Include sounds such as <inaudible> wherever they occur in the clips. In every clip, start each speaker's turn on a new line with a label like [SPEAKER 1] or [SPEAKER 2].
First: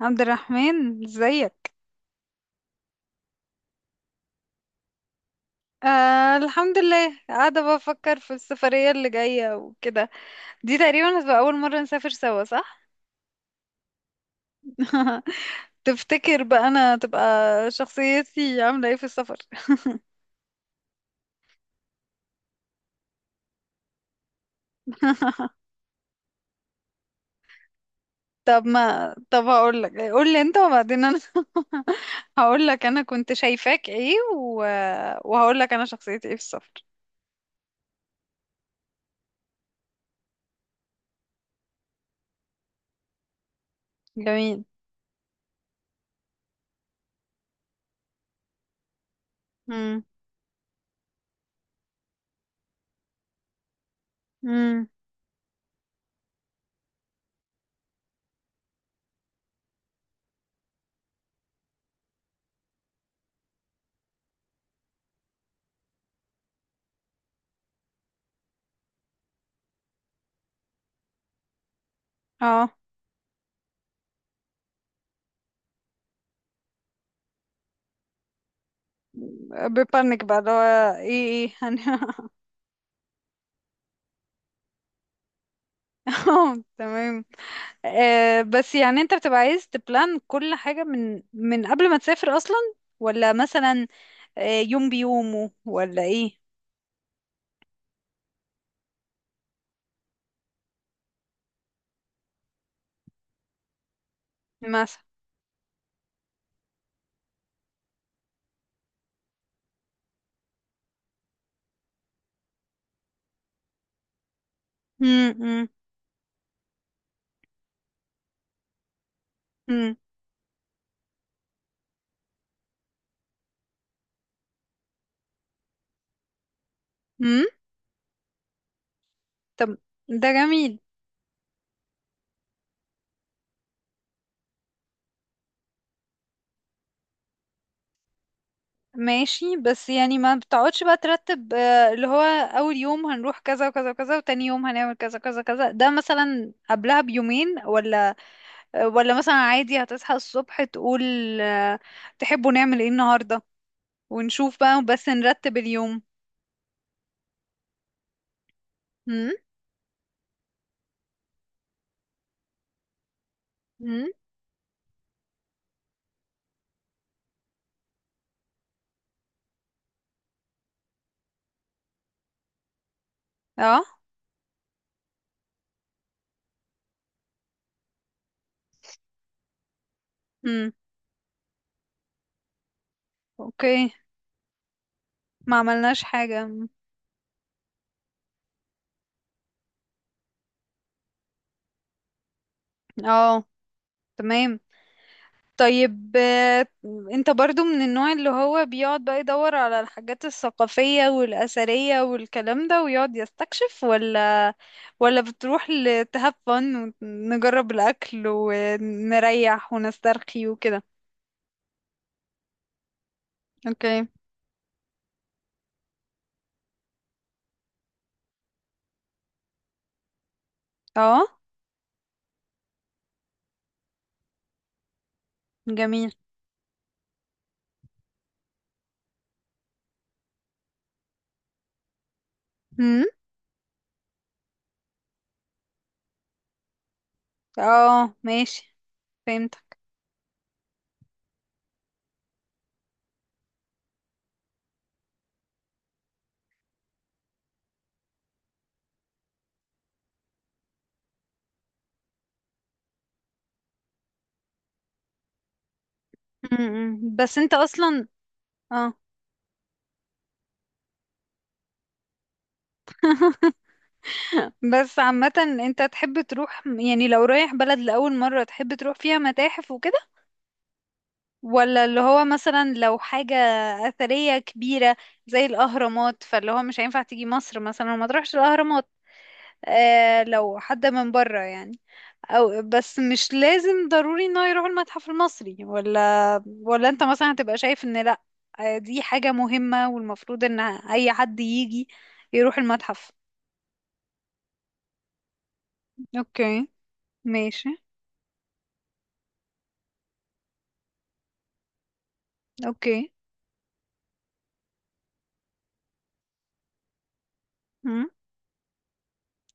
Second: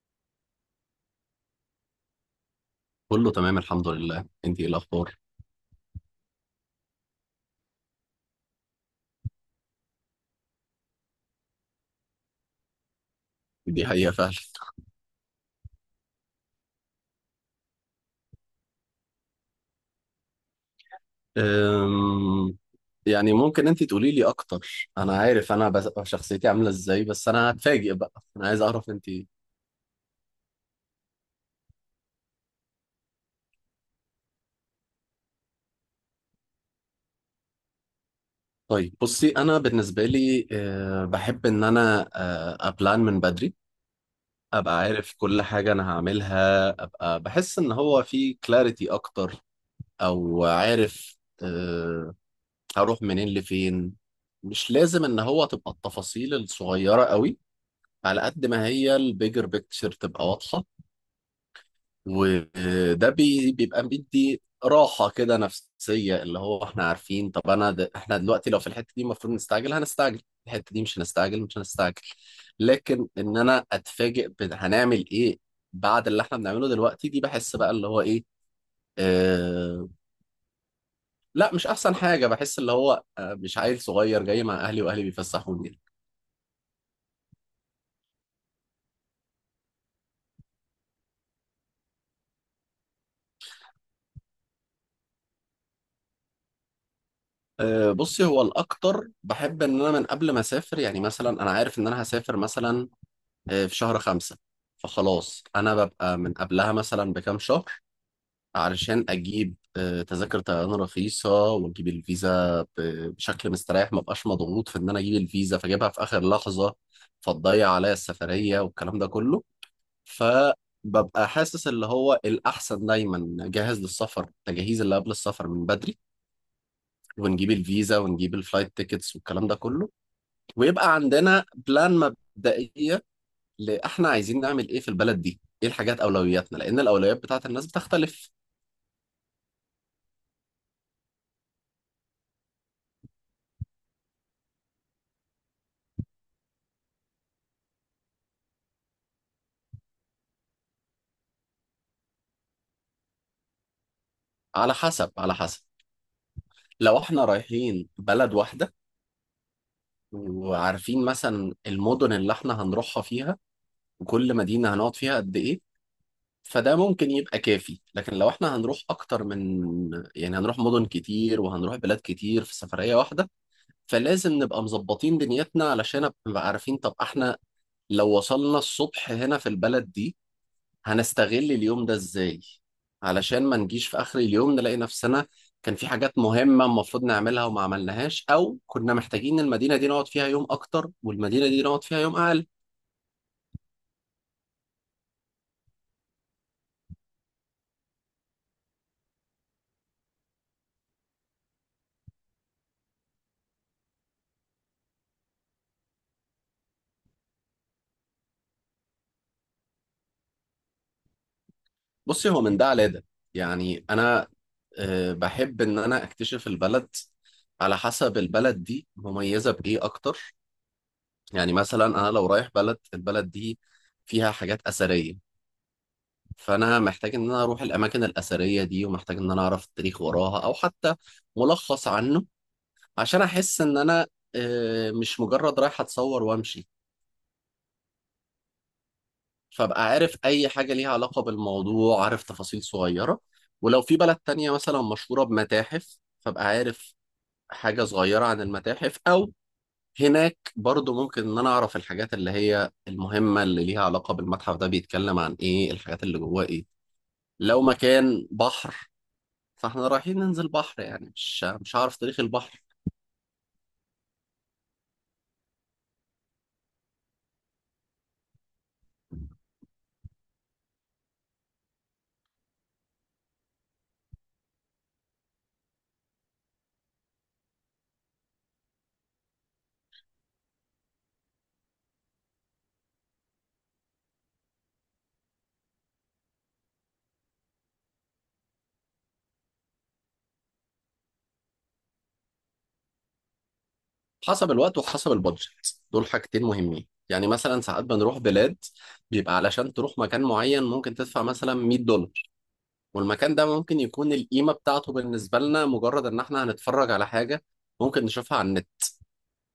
[SPEAKER 1] عبد الرحمن، ازيك؟
[SPEAKER 2] كله تمام الحمد لله، انت ايه الاخبار؟
[SPEAKER 1] آه، الحمد لله، قاعدة بفكر في السفرية اللي جاية وكده. دي تقريبا هتبقى أول مرة نسافر سوا صح؟
[SPEAKER 2] دي حقيقة فعلا.
[SPEAKER 1] <laughs> تفتكر بقى أنا تبقى شخصيتي عاملة ايه في السفر؟
[SPEAKER 2] أم... يعني ممكن انت تقولي لي اكتر، انا عارف
[SPEAKER 1] <laughs>
[SPEAKER 2] انا شخصيتي عاملة ازاي، بس انا هتفاجئ بقى، انا عايز
[SPEAKER 1] طب
[SPEAKER 2] اعرف انت
[SPEAKER 1] ما
[SPEAKER 2] ايه.
[SPEAKER 1] طب هقولك، قولي انت وبعدين أنا. <laughs> هقولك أنا كنت شايفاك ايه وهقولك أنا شخصيتي ايه في السفر.
[SPEAKER 2] طيب بصي، انا بالنسبة لي بحب ان انا ابلان من بدري،
[SPEAKER 1] جميل.
[SPEAKER 2] ابقى عارف كل حاجة انا هعملها، ابقى بحس ان هو في كلاريتي اكتر
[SPEAKER 1] امم.
[SPEAKER 2] او عارف أه... هروح منين لفين. مش
[SPEAKER 1] امم.
[SPEAKER 2] لازم ان هو تبقى التفاصيل الصغيرة قوي على قد ما هي البيجر بيكتشر تبقى واضحة. وده بيبقى بيدي راحة كده نفسية، اللي هو احنا عارفين طب انا احنا دلوقتي لو في الحتة دي المفروض نستعجل هنستعجل، الحتة دي مش هنستعجل مش هنستعجل.
[SPEAKER 1] اه،
[SPEAKER 2] لكن ان انا اتفاجئ هنعمل ايه بعد اللي احنا بنعمله دلوقتي، دي بحس بقى اللي هو ايه. اه...
[SPEAKER 1] ببانك بقى اللي هو ايه.
[SPEAKER 2] لا
[SPEAKER 1] <laughs>
[SPEAKER 2] مش احسن حاجة، بحس اللي هو آه، مش عيل صغير جاي مع اهلي واهلي بيفسحوني.
[SPEAKER 1] <laughs> اه، تمام. بس يعني انت بتبقى عايز تبلان كل حاجة من قبل ما تسافر اصلا؟ ولا مثلا يوم بيومه ولا ايه،
[SPEAKER 2] أه، بصي، هو الأكتر بحب إن أنا من قبل ما أسافر، يعني مثلا أنا عارف إن أنا هسافر مثلا أه، في شهر خمسة،
[SPEAKER 1] مثلا؟
[SPEAKER 2] فخلاص أنا ببقى من قبلها مثلا بكام شهر علشان أجيب أه، تذاكر طيران رخيصة، وأجيب الفيزا بشكل مستريح، ما بقاش مضغوط في إن أنا أجيب
[SPEAKER 1] مم،
[SPEAKER 2] الفيزا
[SPEAKER 1] مم،
[SPEAKER 2] فأجيبها في آخر لحظة فتضيع عليا السفرية والكلام ده كله.
[SPEAKER 1] مم،
[SPEAKER 2] فببقى حاسس اللي هو الأحسن دايما جاهز للسفر، التجهيز اللي قبل السفر من بدري،
[SPEAKER 1] مم.
[SPEAKER 2] ونجيب الفيزا ونجيب الفلايت تيكتس والكلام ده
[SPEAKER 1] طب،
[SPEAKER 2] كله.
[SPEAKER 1] ده جميل.
[SPEAKER 2] ويبقى عندنا بلان مبدئية، لإحنا عايزين نعمل إيه في البلد دي، إيه الحاجات أولوياتنا، لأن الأولويات بتاعت الناس بتختلف.
[SPEAKER 1] ماشي، بس يعني ما بتقعدش بقى ترتب اللي هو اول يوم هنروح كذا وكذا وكذا، وتاني يوم هنعمل كذا كذا كذا، ده مثلا قبلها بيومين ولا؟ ولا مثلا عادي هتصحى الصبح تقول، آه، تحبوا نعمل ايه النهاردة، ونشوف
[SPEAKER 2] على
[SPEAKER 1] بقى بس
[SPEAKER 2] حسب، على
[SPEAKER 1] نرتب
[SPEAKER 2] حسب.
[SPEAKER 1] اليوم.
[SPEAKER 2] لو إحنا رايحين بلد واحدة وعارفين مثلا المدن اللي إحنا هنروحها فيها
[SPEAKER 1] امم.
[SPEAKER 2] وكل مدينة هنقعد فيها قد إيه، فده ممكن يبقى كافي. لكن لو إحنا هنروح أكتر من، يعني هنروح مدن كتير وهنروح بلاد كتير في سفرية واحدة،
[SPEAKER 1] اه.
[SPEAKER 2] فلازم نبقى مظبطين دنيتنا علشان نبقى عارفين طب احنا لو وصلنا الصبح هنا في البلد دي
[SPEAKER 1] امم.
[SPEAKER 2] هنستغل اليوم ده ازاي، علشان ما نجيش
[SPEAKER 1] اوكي.
[SPEAKER 2] في اخر اليوم نلاقي نفسنا
[SPEAKER 1] ما
[SPEAKER 2] كان في
[SPEAKER 1] عملناش
[SPEAKER 2] حاجات
[SPEAKER 1] حاجة.
[SPEAKER 2] مهمة
[SPEAKER 1] مم.
[SPEAKER 2] المفروض نعملها وما عملناش، او كنا محتاجين المدينة دي نقعد فيها يوم اكتر والمدينة دي نقعد فيها يوم اقل.
[SPEAKER 1] اه، تمام. طيب، انت برضو من النوع اللي هو بيقعد بقى يدور على الحاجات الثقافية والأثرية والكلام ده، ويقعد يستكشف، ولا؟ ولا بتروح to have fun، ونجرب الأكل ونريح ونسترخي وكده؟
[SPEAKER 2] بصي، هو من ده على ده، يعني
[SPEAKER 1] اوكي.
[SPEAKER 2] انا آه، بحب ان انا اكتشف البلد على حسب البلد دي مميزة بايه اكتر.
[SPEAKER 1] اه.
[SPEAKER 2] يعني مثلا انا لو رايح بلد، البلد دي فيها حاجات اثريه،
[SPEAKER 1] جميل.
[SPEAKER 2] فانا محتاج ان انا اروح الاماكن الاثريه دي، ومحتاج ان انا اعرف التاريخ وراها او حتى ملخص عنه،
[SPEAKER 1] امم.
[SPEAKER 2] عشان احس ان انا آه، مش مجرد رايح اتصور وامشي.
[SPEAKER 1] اه، ماشي، فهمتك.
[SPEAKER 2] فابقى عارف اي حاجه ليها علاقه بالموضوع، عارف تفاصيل صغيره. ولو في بلد تانية مثلا مشهوره بمتاحف فابقى عارف حاجه صغيره عن المتاحف، او هناك برضو ممكن ان انا اعرف الحاجات اللي هي المهمة اللي ليها علاقة بالمتحف ده، بيتكلم عن ايه، الحاجات اللي جواه ايه.
[SPEAKER 1] امم، بس انت
[SPEAKER 2] لو
[SPEAKER 1] اصلا.
[SPEAKER 2] مكان بحر
[SPEAKER 1] اه.
[SPEAKER 2] فاحنا رايحين ننزل بحر، يعني مش هعرف تاريخ البحر.
[SPEAKER 1] <laughs> بس عامة، انت تحب تروح يعني لو رايح بلد لأول مرة، تحب تروح فيها متاحف وكده، ولا اللي هو مثلا لو حاجة أثرية كبيرة زي الأهرامات، فاللي هو مش هينفع تيجي مصر مثلا وما تروحش الأهرامات؟ آه، لو حد من بره يعني. أو بس مش لازم ضروري انه يروح المتحف المصري، ولا انت مثلا هتبقى شايف ان لأ، دي حاجة مهمة والمفروض ان أي حد يجي يروح المتحف؟
[SPEAKER 2] حسب الوقت وحسب البادجت، دول حاجتين
[SPEAKER 1] اوكي.
[SPEAKER 2] مهمين. يعني مثلا
[SPEAKER 1] ماشي.
[SPEAKER 2] ساعات بنروح بلاد بيبقى علشان تروح مكان معين ممكن تدفع مثلا $100،
[SPEAKER 1] اوكي.
[SPEAKER 2] والمكان ده ممكن يكون القيمة بتاعته بالنسبة لنا مجرد ان احنا هنتفرج على حاجة ممكن نشوفها على النت.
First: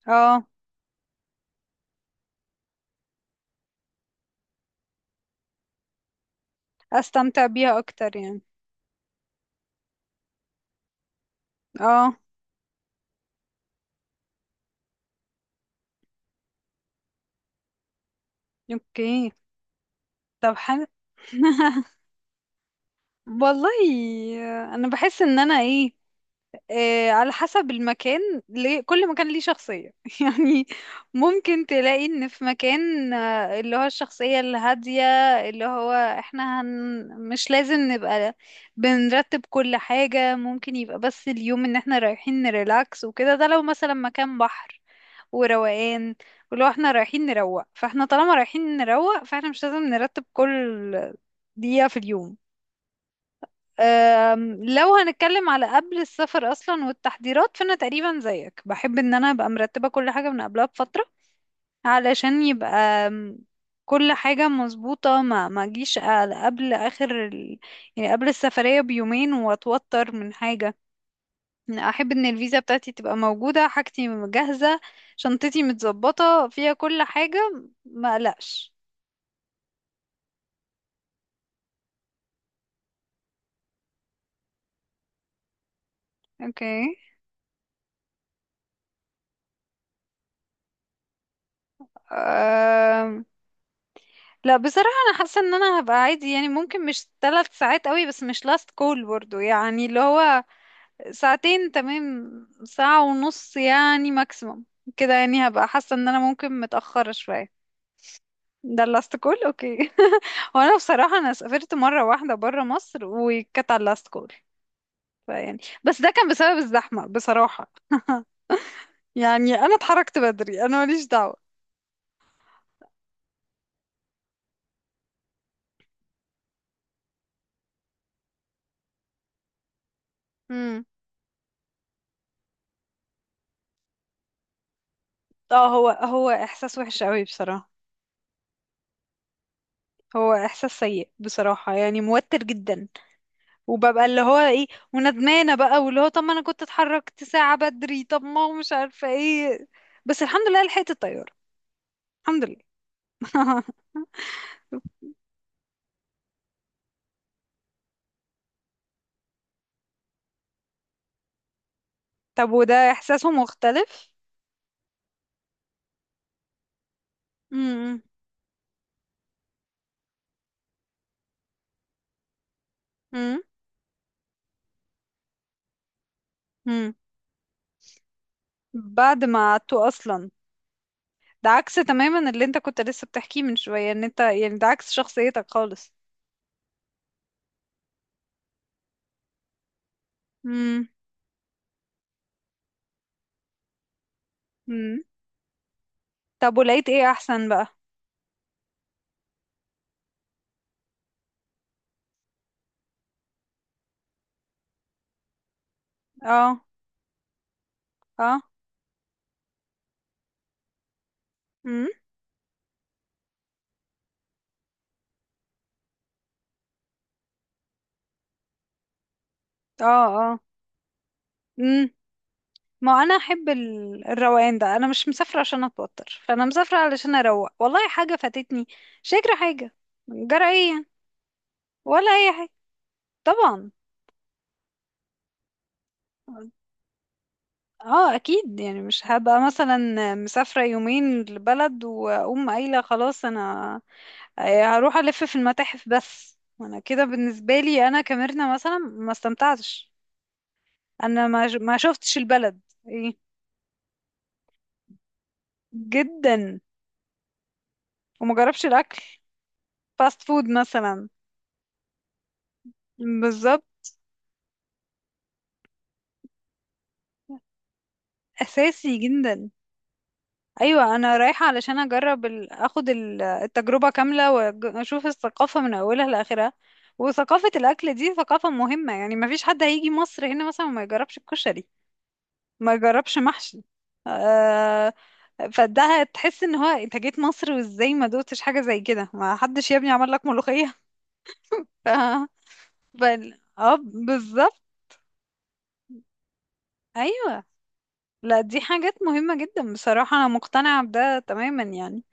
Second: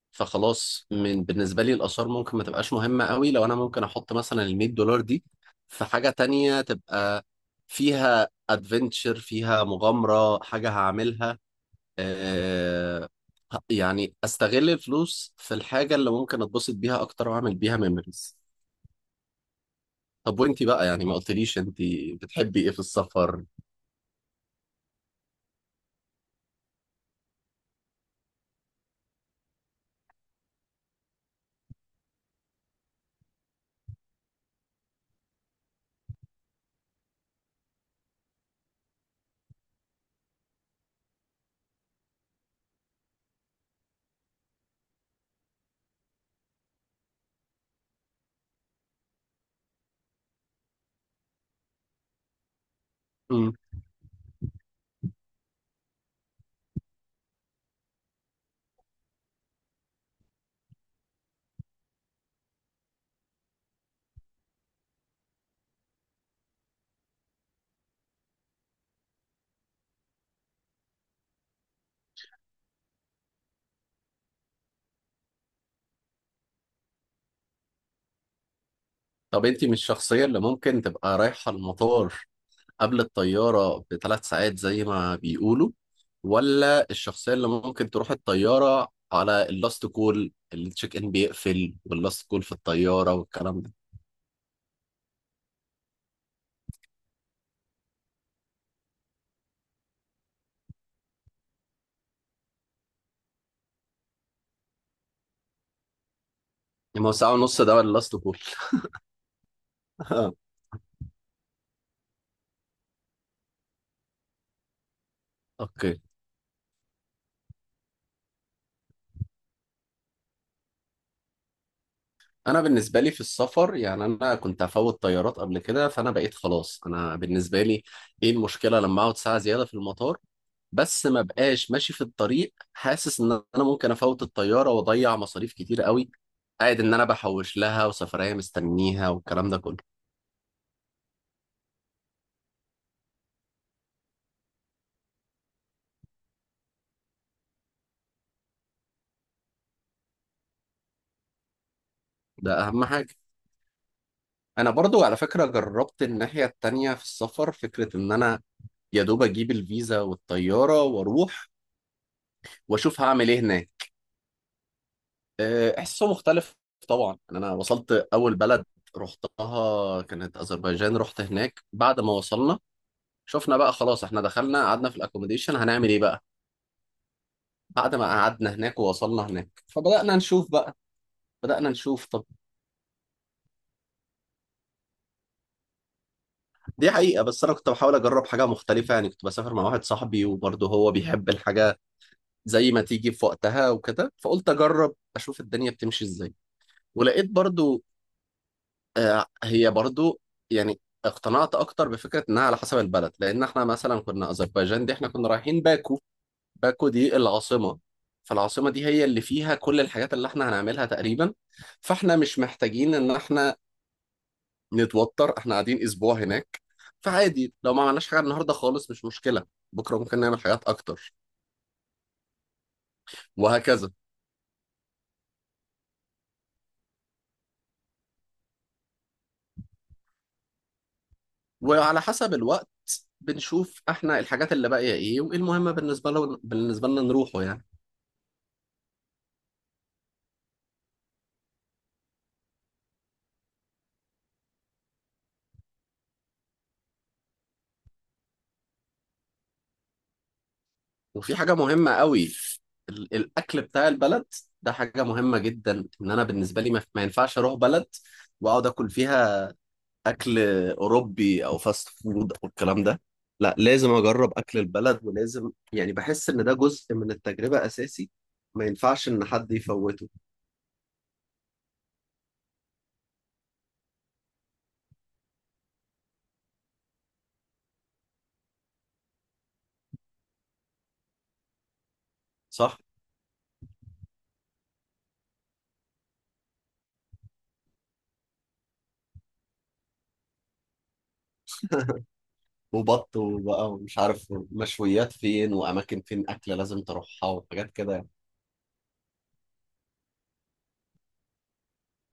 [SPEAKER 1] اه،
[SPEAKER 2] فخلاص بالنسبة لي الآثار ممكن ما تبقاش مهمة قوي لو أنا ممكن أحط مثلا ال $100 دي في حاجة تانية تبقى
[SPEAKER 1] استمتع بيها اكتر
[SPEAKER 2] فيها
[SPEAKER 1] يعني.
[SPEAKER 2] ادفنتشر، فيها مغامرة، حاجة هعملها
[SPEAKER 1] اه.
[SPEAKER 2] آه. يعني أستغل الفلوس في الحاجة اللي ممكن أتبسط بيها أكتر وأعمل بيها ميموريز.
[SPEAKER 1] اوكي.
[SPEAKER 2] طب
[SPEAKER 1] طب،
[SPEAKER 2] وأنتي
[SPEAKER 1] حلو.
[SPEAKER 2] بقى، يعني ما قلتليش
[SPEAKER 1] <laughs>
[SPEAKER 2] أنتي بتحبي إيه في السفر.
[SPEAKER 1] والله. انا بحس ان انا ايه، على حسب المكان، ليه كل مكان ليه شخصية. <laughs> يعني ممكن تلاقي ان في مكان اللي هو الشخصية الهادية، اللي هو احنا مش لازم نبقى بنرتب كل حاجة، ممكن يبقى بس اليوم ان احنا رايحين نريلاكس وكده، ده لو مثلا مكان بحر وروقان. ولو احنا رايحين نروق فاحنا طالما رايحين نروق فاحنا مش لازم نرتب كل دقيقة في اليوم.
[SPEAKER 2] مم.
[SPEAKER 1] لو هنتكلم على قبل السفر اصلا والتحضيرات، فانا تقريبا زيك بحب ان انا ابقى مرتبة كل حاجة من قبلها بفترة، علشان يبقى كل حاجة مظبوطة، ما اجيش قبل اخر يعني قبل السفرية بيومين، واتوتر من حاجة. احب ان الفيزا بتاعتي تبقى موجودة، حاجتي جاهزة، شنطتي متظبطة فيها كل حاجة، ما قلقش.
[SPEAKER 2] طب أنتي مش الشخصية اللي ممكن تبقى رايحة المطار قبل الطيارة بثلاث ساعات زي ما بيقولوا، ولا
[SPEAKER 1] اوكي.
[SPEAKER 2] الشخصية اللي ممكن تروح الطيارة على اللاست كول، التشيك ان بيقفل واللاست كول في الطيارة
[SPEAKER 1] أم...
[SPEAKER 2] والكلام ده؟
[SPEAKER 1] لا، بصراحة انا حاسة ان انا هبقى عادي يعني، ممكن مش 3 ساعات قوي، بس مش لاست كول برضو يعني، اللي هو ساعتين تمام. ساعة ونص يعني ماكسيموم. كده يعني هبقى حاسة ان انا ممكن
[SPEAKER 2] يعني ما هو
[SPEAKER 1] متأخرة
[SPEAKER 2] ساعة
[SPEAKER 1] شوية.
[SPEAKER 2] ونص ده ولا اللاست كول؟
[SPEAKER 1] ده اللاست كول. اوكي. <laughs>
[SPEAKER 2] <laughs>
[SPEAKER 1] وانا بصراحة انا سافرت مرة واحدة برا مصر وكانت على اللاست كول، فيعني.
[SPEAKER 2] اوكي.
[SPEAKER 1] بس ده كان بسبب الزحمة بصراحة. <laughs> يعني أنا اتحركت بدري، أنا ماليش دعوة.
[SPEAKER 2] انا بالنسبة لي في السفر، يعني انا كنت هفوت طيارات قبل كده، فانا بقيت خلاص انا بالنسبة لي ايه المشكلة لما اقعد ساعة زيادة في المطار،
[SPEAKER 1] امم.
[SPEAKER 2] بس ما بقاش ماشي في الطريق حاسس ان انا ممكن افوت الطياره واضيع مصاريف
[SPEAKER 1] اه،
[SPEAKER 2] كتير
[SPEAKER 1] هو
[SPEAKER 2] قوي،
[SPEAKER 1] هو إحساس
[SPEAKER 2] قاعد ان
[SPEAKER 1] وحش
[SPEAKER 2] انا
[SPEAKER 1] قوي
[SPEAKER 2] بحوش
[SPEAKER 1] بصراحة.
[SPEAKER 2] لها وسفريه مستنيها والكلام ده كله.
[SPEAKER 1] هو إحساس سيء بصراحة، يعني موتر جدا. وببقى اللي هو إيه، وندمانة بقى، واللي هو طب ما أنا كنت اتحركت ساعة بدري، طب ما هو مش عارفة إيه. بس الحمد لله لحقت الطيارة. الحمد
[SPEAKER 2] ده اهم حاجه.
[SPEAKER 1] لله. <laughs>
[SPEAKER 2] انا برضو على فكره جربت الناحيه التانية في السفر، فكره ان انا يا دوب اجيب الفيزا والطياره واروح
[SPEAKER 1] طب، وده
[SPEAKER 2] واشوف هعمل
[SPEAKER 1] إحساسه
[SPEAKER 2] ايه هناك.
[SPEAKER 1] مختلف؟
[SPEAKER 2] أه، احساسه مختلف طبعا. يعني انا وصلت
[SPEAKER 1] امم.
[SPEAKER 2] اول بلد رحتها كانت اذربيجان، رحت هناك بعد ما وصلنا شفنا بقى خلاص احنا دخلنا قعدنا في الاكوموديشن، هنعمل ايه بقى.
[SPEAKER 1] امم.
[SPEAKER 2] بعد ما قعدنا هناك
[SPEAKER 1] بعد
[SPEAKER 2] ووصلنا
[SPEAKER 1] ما
[SPEAKER 2] هناك
[SPEAKER 1] قعدتوا
[SPEAKER 2] فبدأنا
[SPEAKER 1] أصلا؟
[SPEAKER 2] نشوف بقى،
[SPEAKER 1] ده
[SPEAKER 2] بدأنا
[SPEAKER 1] عكس
[SPEAKER 2] نشوف طب.
[SPEAKER 1] تماما اللي انت كنت لسه بتحكيه من شوية، ان انت يعني ده عكس شخصيتك خالص.
[SPEAKER 2] دي حقيقة، بس أنا كنت بحاول أجرب حاجة مختلفة، يعني كنت بسافر مع واحد صاحبي وبرضه
[SPEAKER 1] امم.
[SPEAKER 2] هو بيحب الحاجة زي ما تيجي في وقتها وكده، فقلت أجرب
[SPEAKER 1] امم.
[SPEAKER 2] أشوف الدنيا بتمشي إزاي.
[SPEAKER 1] طب ولقيت ايه
[SPEAKER 2] ولقيت
[SPEAKER 1] احسن بقى؟
[SPEAKER 2] برضه آه، هي برضه يعني اقتنعت أكتر بفكرة إنها على حسب البلد. لأن إحنا مثلا كنا أذربيجان، دي إحنا كنا رايحين باكو،
[SPEAKER 1] اه.
[SPEAKER 2] باكو دي العاصمة،
[SPEAKER 1] اه.
[SPEAKER 2] فالعاصمة دي هي اللي فيها كل الحاجات اللي إحنا هنعملها تقريبا.
[SPEAKER 1] امم.
[SPEAKER 2] فاحنا مش محتاجين ان احنا نتوتر، احنا قاعدين اسبوع هناك، فعادي لو ما عملناش حاجه النهارده خالص مش مشكله،
[SPEAKER 1] اه.
[SPEAKER 2] بكره ممكن
[SPEAKER 1] اه.
[SPEAKER 2] نعمل حاجات اكتر
[SPEAKER 1] امم. ما انا احب
[SPEAKER 2] وهكذا.
[SPEAKER 1] الروقان ده، انا مش مسافرة عشان اتوتر، فانا مسافرة علشان اروق. والله حاجة فاتتني، شكرا حاجة، جرى ايه يعني؟
[SPEAKER 2] وعلى
[SPEAKER 1] ولا اي
[SPEAKER 2] حسب
[SPEAKER 1] حاجة.
[SPEAKER 2] الوقت
[SPEAKER 1] طبعا.
[SPEAKER 2] بنشوف احنا الحاجات اللي باقيه ايه، وايه المهمه بالنسبه بالنسبه لنا نروحه يعني.
[SPEAKER 1] اه، اكيد يعني مش هبقى مثلا مسافرة يومين لبلد واقوم قايلة خلاص، انا هروح ألف في المتاحف. بس أنا كده بالنسبة لي أنا كميرنا مثلا ما استمتعتش، أنا
[SPEAKER 2] وفي حاجه
[SPEAKER 1] ما
[SPEAKER 2] مهمه
[SPEAKER 1] شفتش
[SPEAKER 2] قوي،
[SPEAKER 1] البلد. إيه؟
[SPEAKER 2] الاكل بتاع البلد، ده حاجه مهمه جدا. ان انا
[SPEAKER 1] جدا.
[SPEAKER 2] بالنسبه لي ما ينفعش اروح بلد
[SPEAKER 1] وما جربش
[SPEAKER 2] واقعد اكل
[SPEAKER 1] الأكل.
[SPEAKER 2] فيها
[SPEAKER 1] فاست
[SPEAKER 2] اكل
[SPEAKER 1] فود مثلا.
[SPEAKER 2] اوروبي او فاست فود او الكلام ده. لا
[SPEAKER 1] بالظبط.
[SPEAKER 2] لازم اجرب اكل البلد، ولازم يعني بحس ان ده جزء من التجربة اساسي، ما
[SPEAKER 1] أساسي
[SPEAKER 2] ينفعش ان
[SPEAKER 1] جدا.
[SPEAKER 2] حد يفوته.
[SPEAKER 1] أيوة، أنا رايحة علشان أجرب أخد التجربة كاملة، وأشوف الثقافة من أولها لآخرها. وثقافة الأكل دي ثقافة مهمة، يعني ما فيش حد هيجي مصر هنا مثلا وما يجربش الكشري. ما
[SPEAKER 2] صح.
[SPEAKER 1] جربش محشي. آه. فده هتحس ان هو انت جيت مصر وازاي ما دوتش حاجه زي كده، ما حدش يا ابني عمل لك ملوخيه. <laughs> ف
[SPEAKER 2] <laughs> وبط وبقى
[SPEAKER 1] اه،
[SPEAKER 2] ومش عارف،
[SPEAKER 1] بالظبط.
[SPEAKER 2] مشويات فين واماكن فين اكل لازم تروحها
[SPEAKER 1] ايوه.
[SPEAKER 2] وحاجات كده يعني.
[SPEAKER 1] لا دي حاجات مهمه جدا بصراحه، انا مقتنعه بده تماما يعني،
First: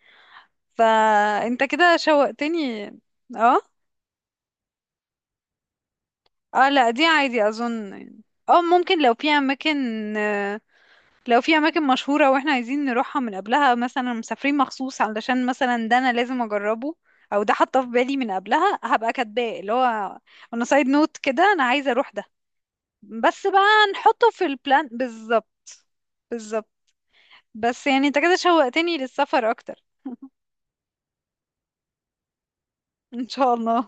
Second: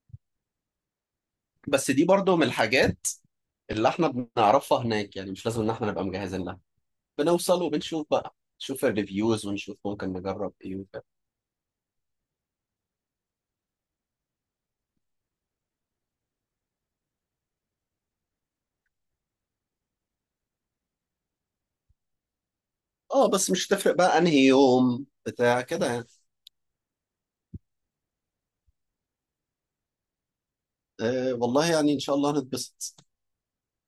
[SPEAKER 1] فانت
[SPEAKER 2] بس
[SPEAKER 1] كده
[SPEAKER 2] دي برضو من
[SPEAKER 1] شوقتني.
[SPEAKER 2] الحاجات
[SPEAKER 1] اه.
[SPEAKER 2] اللي احنا بنعرفها هناك، يعني مش لازم ان احنا نبقى مجهزين لها،
[SPEAKER 1] اه، لا دي عادي
[SPEAKER 2] بنوصل
[SPEAKER 1] اظن
[SPEAKER 2] وبنشوف
[SPEAKER 1] يعني.
[SPEAKER 2] بقى،
[SPEAKER 1] اه،
[SPEAKER 2] نشوف
[SPEAKER 1] ممكن
[SPEAKER 2] الريفيوز ونشوف ممكن نجرب
[SPEAKER 1] آه،
[SPEAKER 2] ايه وكده.
[SPEAKER 1] لو في اماكن مشهورة واحنا عايزين نروحها من قبلها، مثلا مسافرين مخصوص علشان مثلا ده انا لازم اجربه، او ده حاطه في بالي من قبلها، هبقى كاتباه اللي هو انا سايد نوت، كده انا عايزة اروح ده
[SPEAKER 2] اه
[SPEAKER 1] بس
[SPEAKER 2] بس
[SPEAKER 1] بقى.
[SPEAKER 2] مش هتفرق بقى
[SPEAKER 1] نحطه في
[SPEAKER 2] انهي
[SPEAKER 1] البلان،
[SPEAKER 2] يوم
[SPEAKER 1] بالظبط.
[SPEAKER 2] بتاع كده يعني.
[SPEAKER 1] بالظبط، بس يعني انت كده شوقتني للسفر اكتر.
[SPEAKER 2] آه والله يعني ان شاء الله هنتبسط.
[SPEAKER 1] ان شاء الله.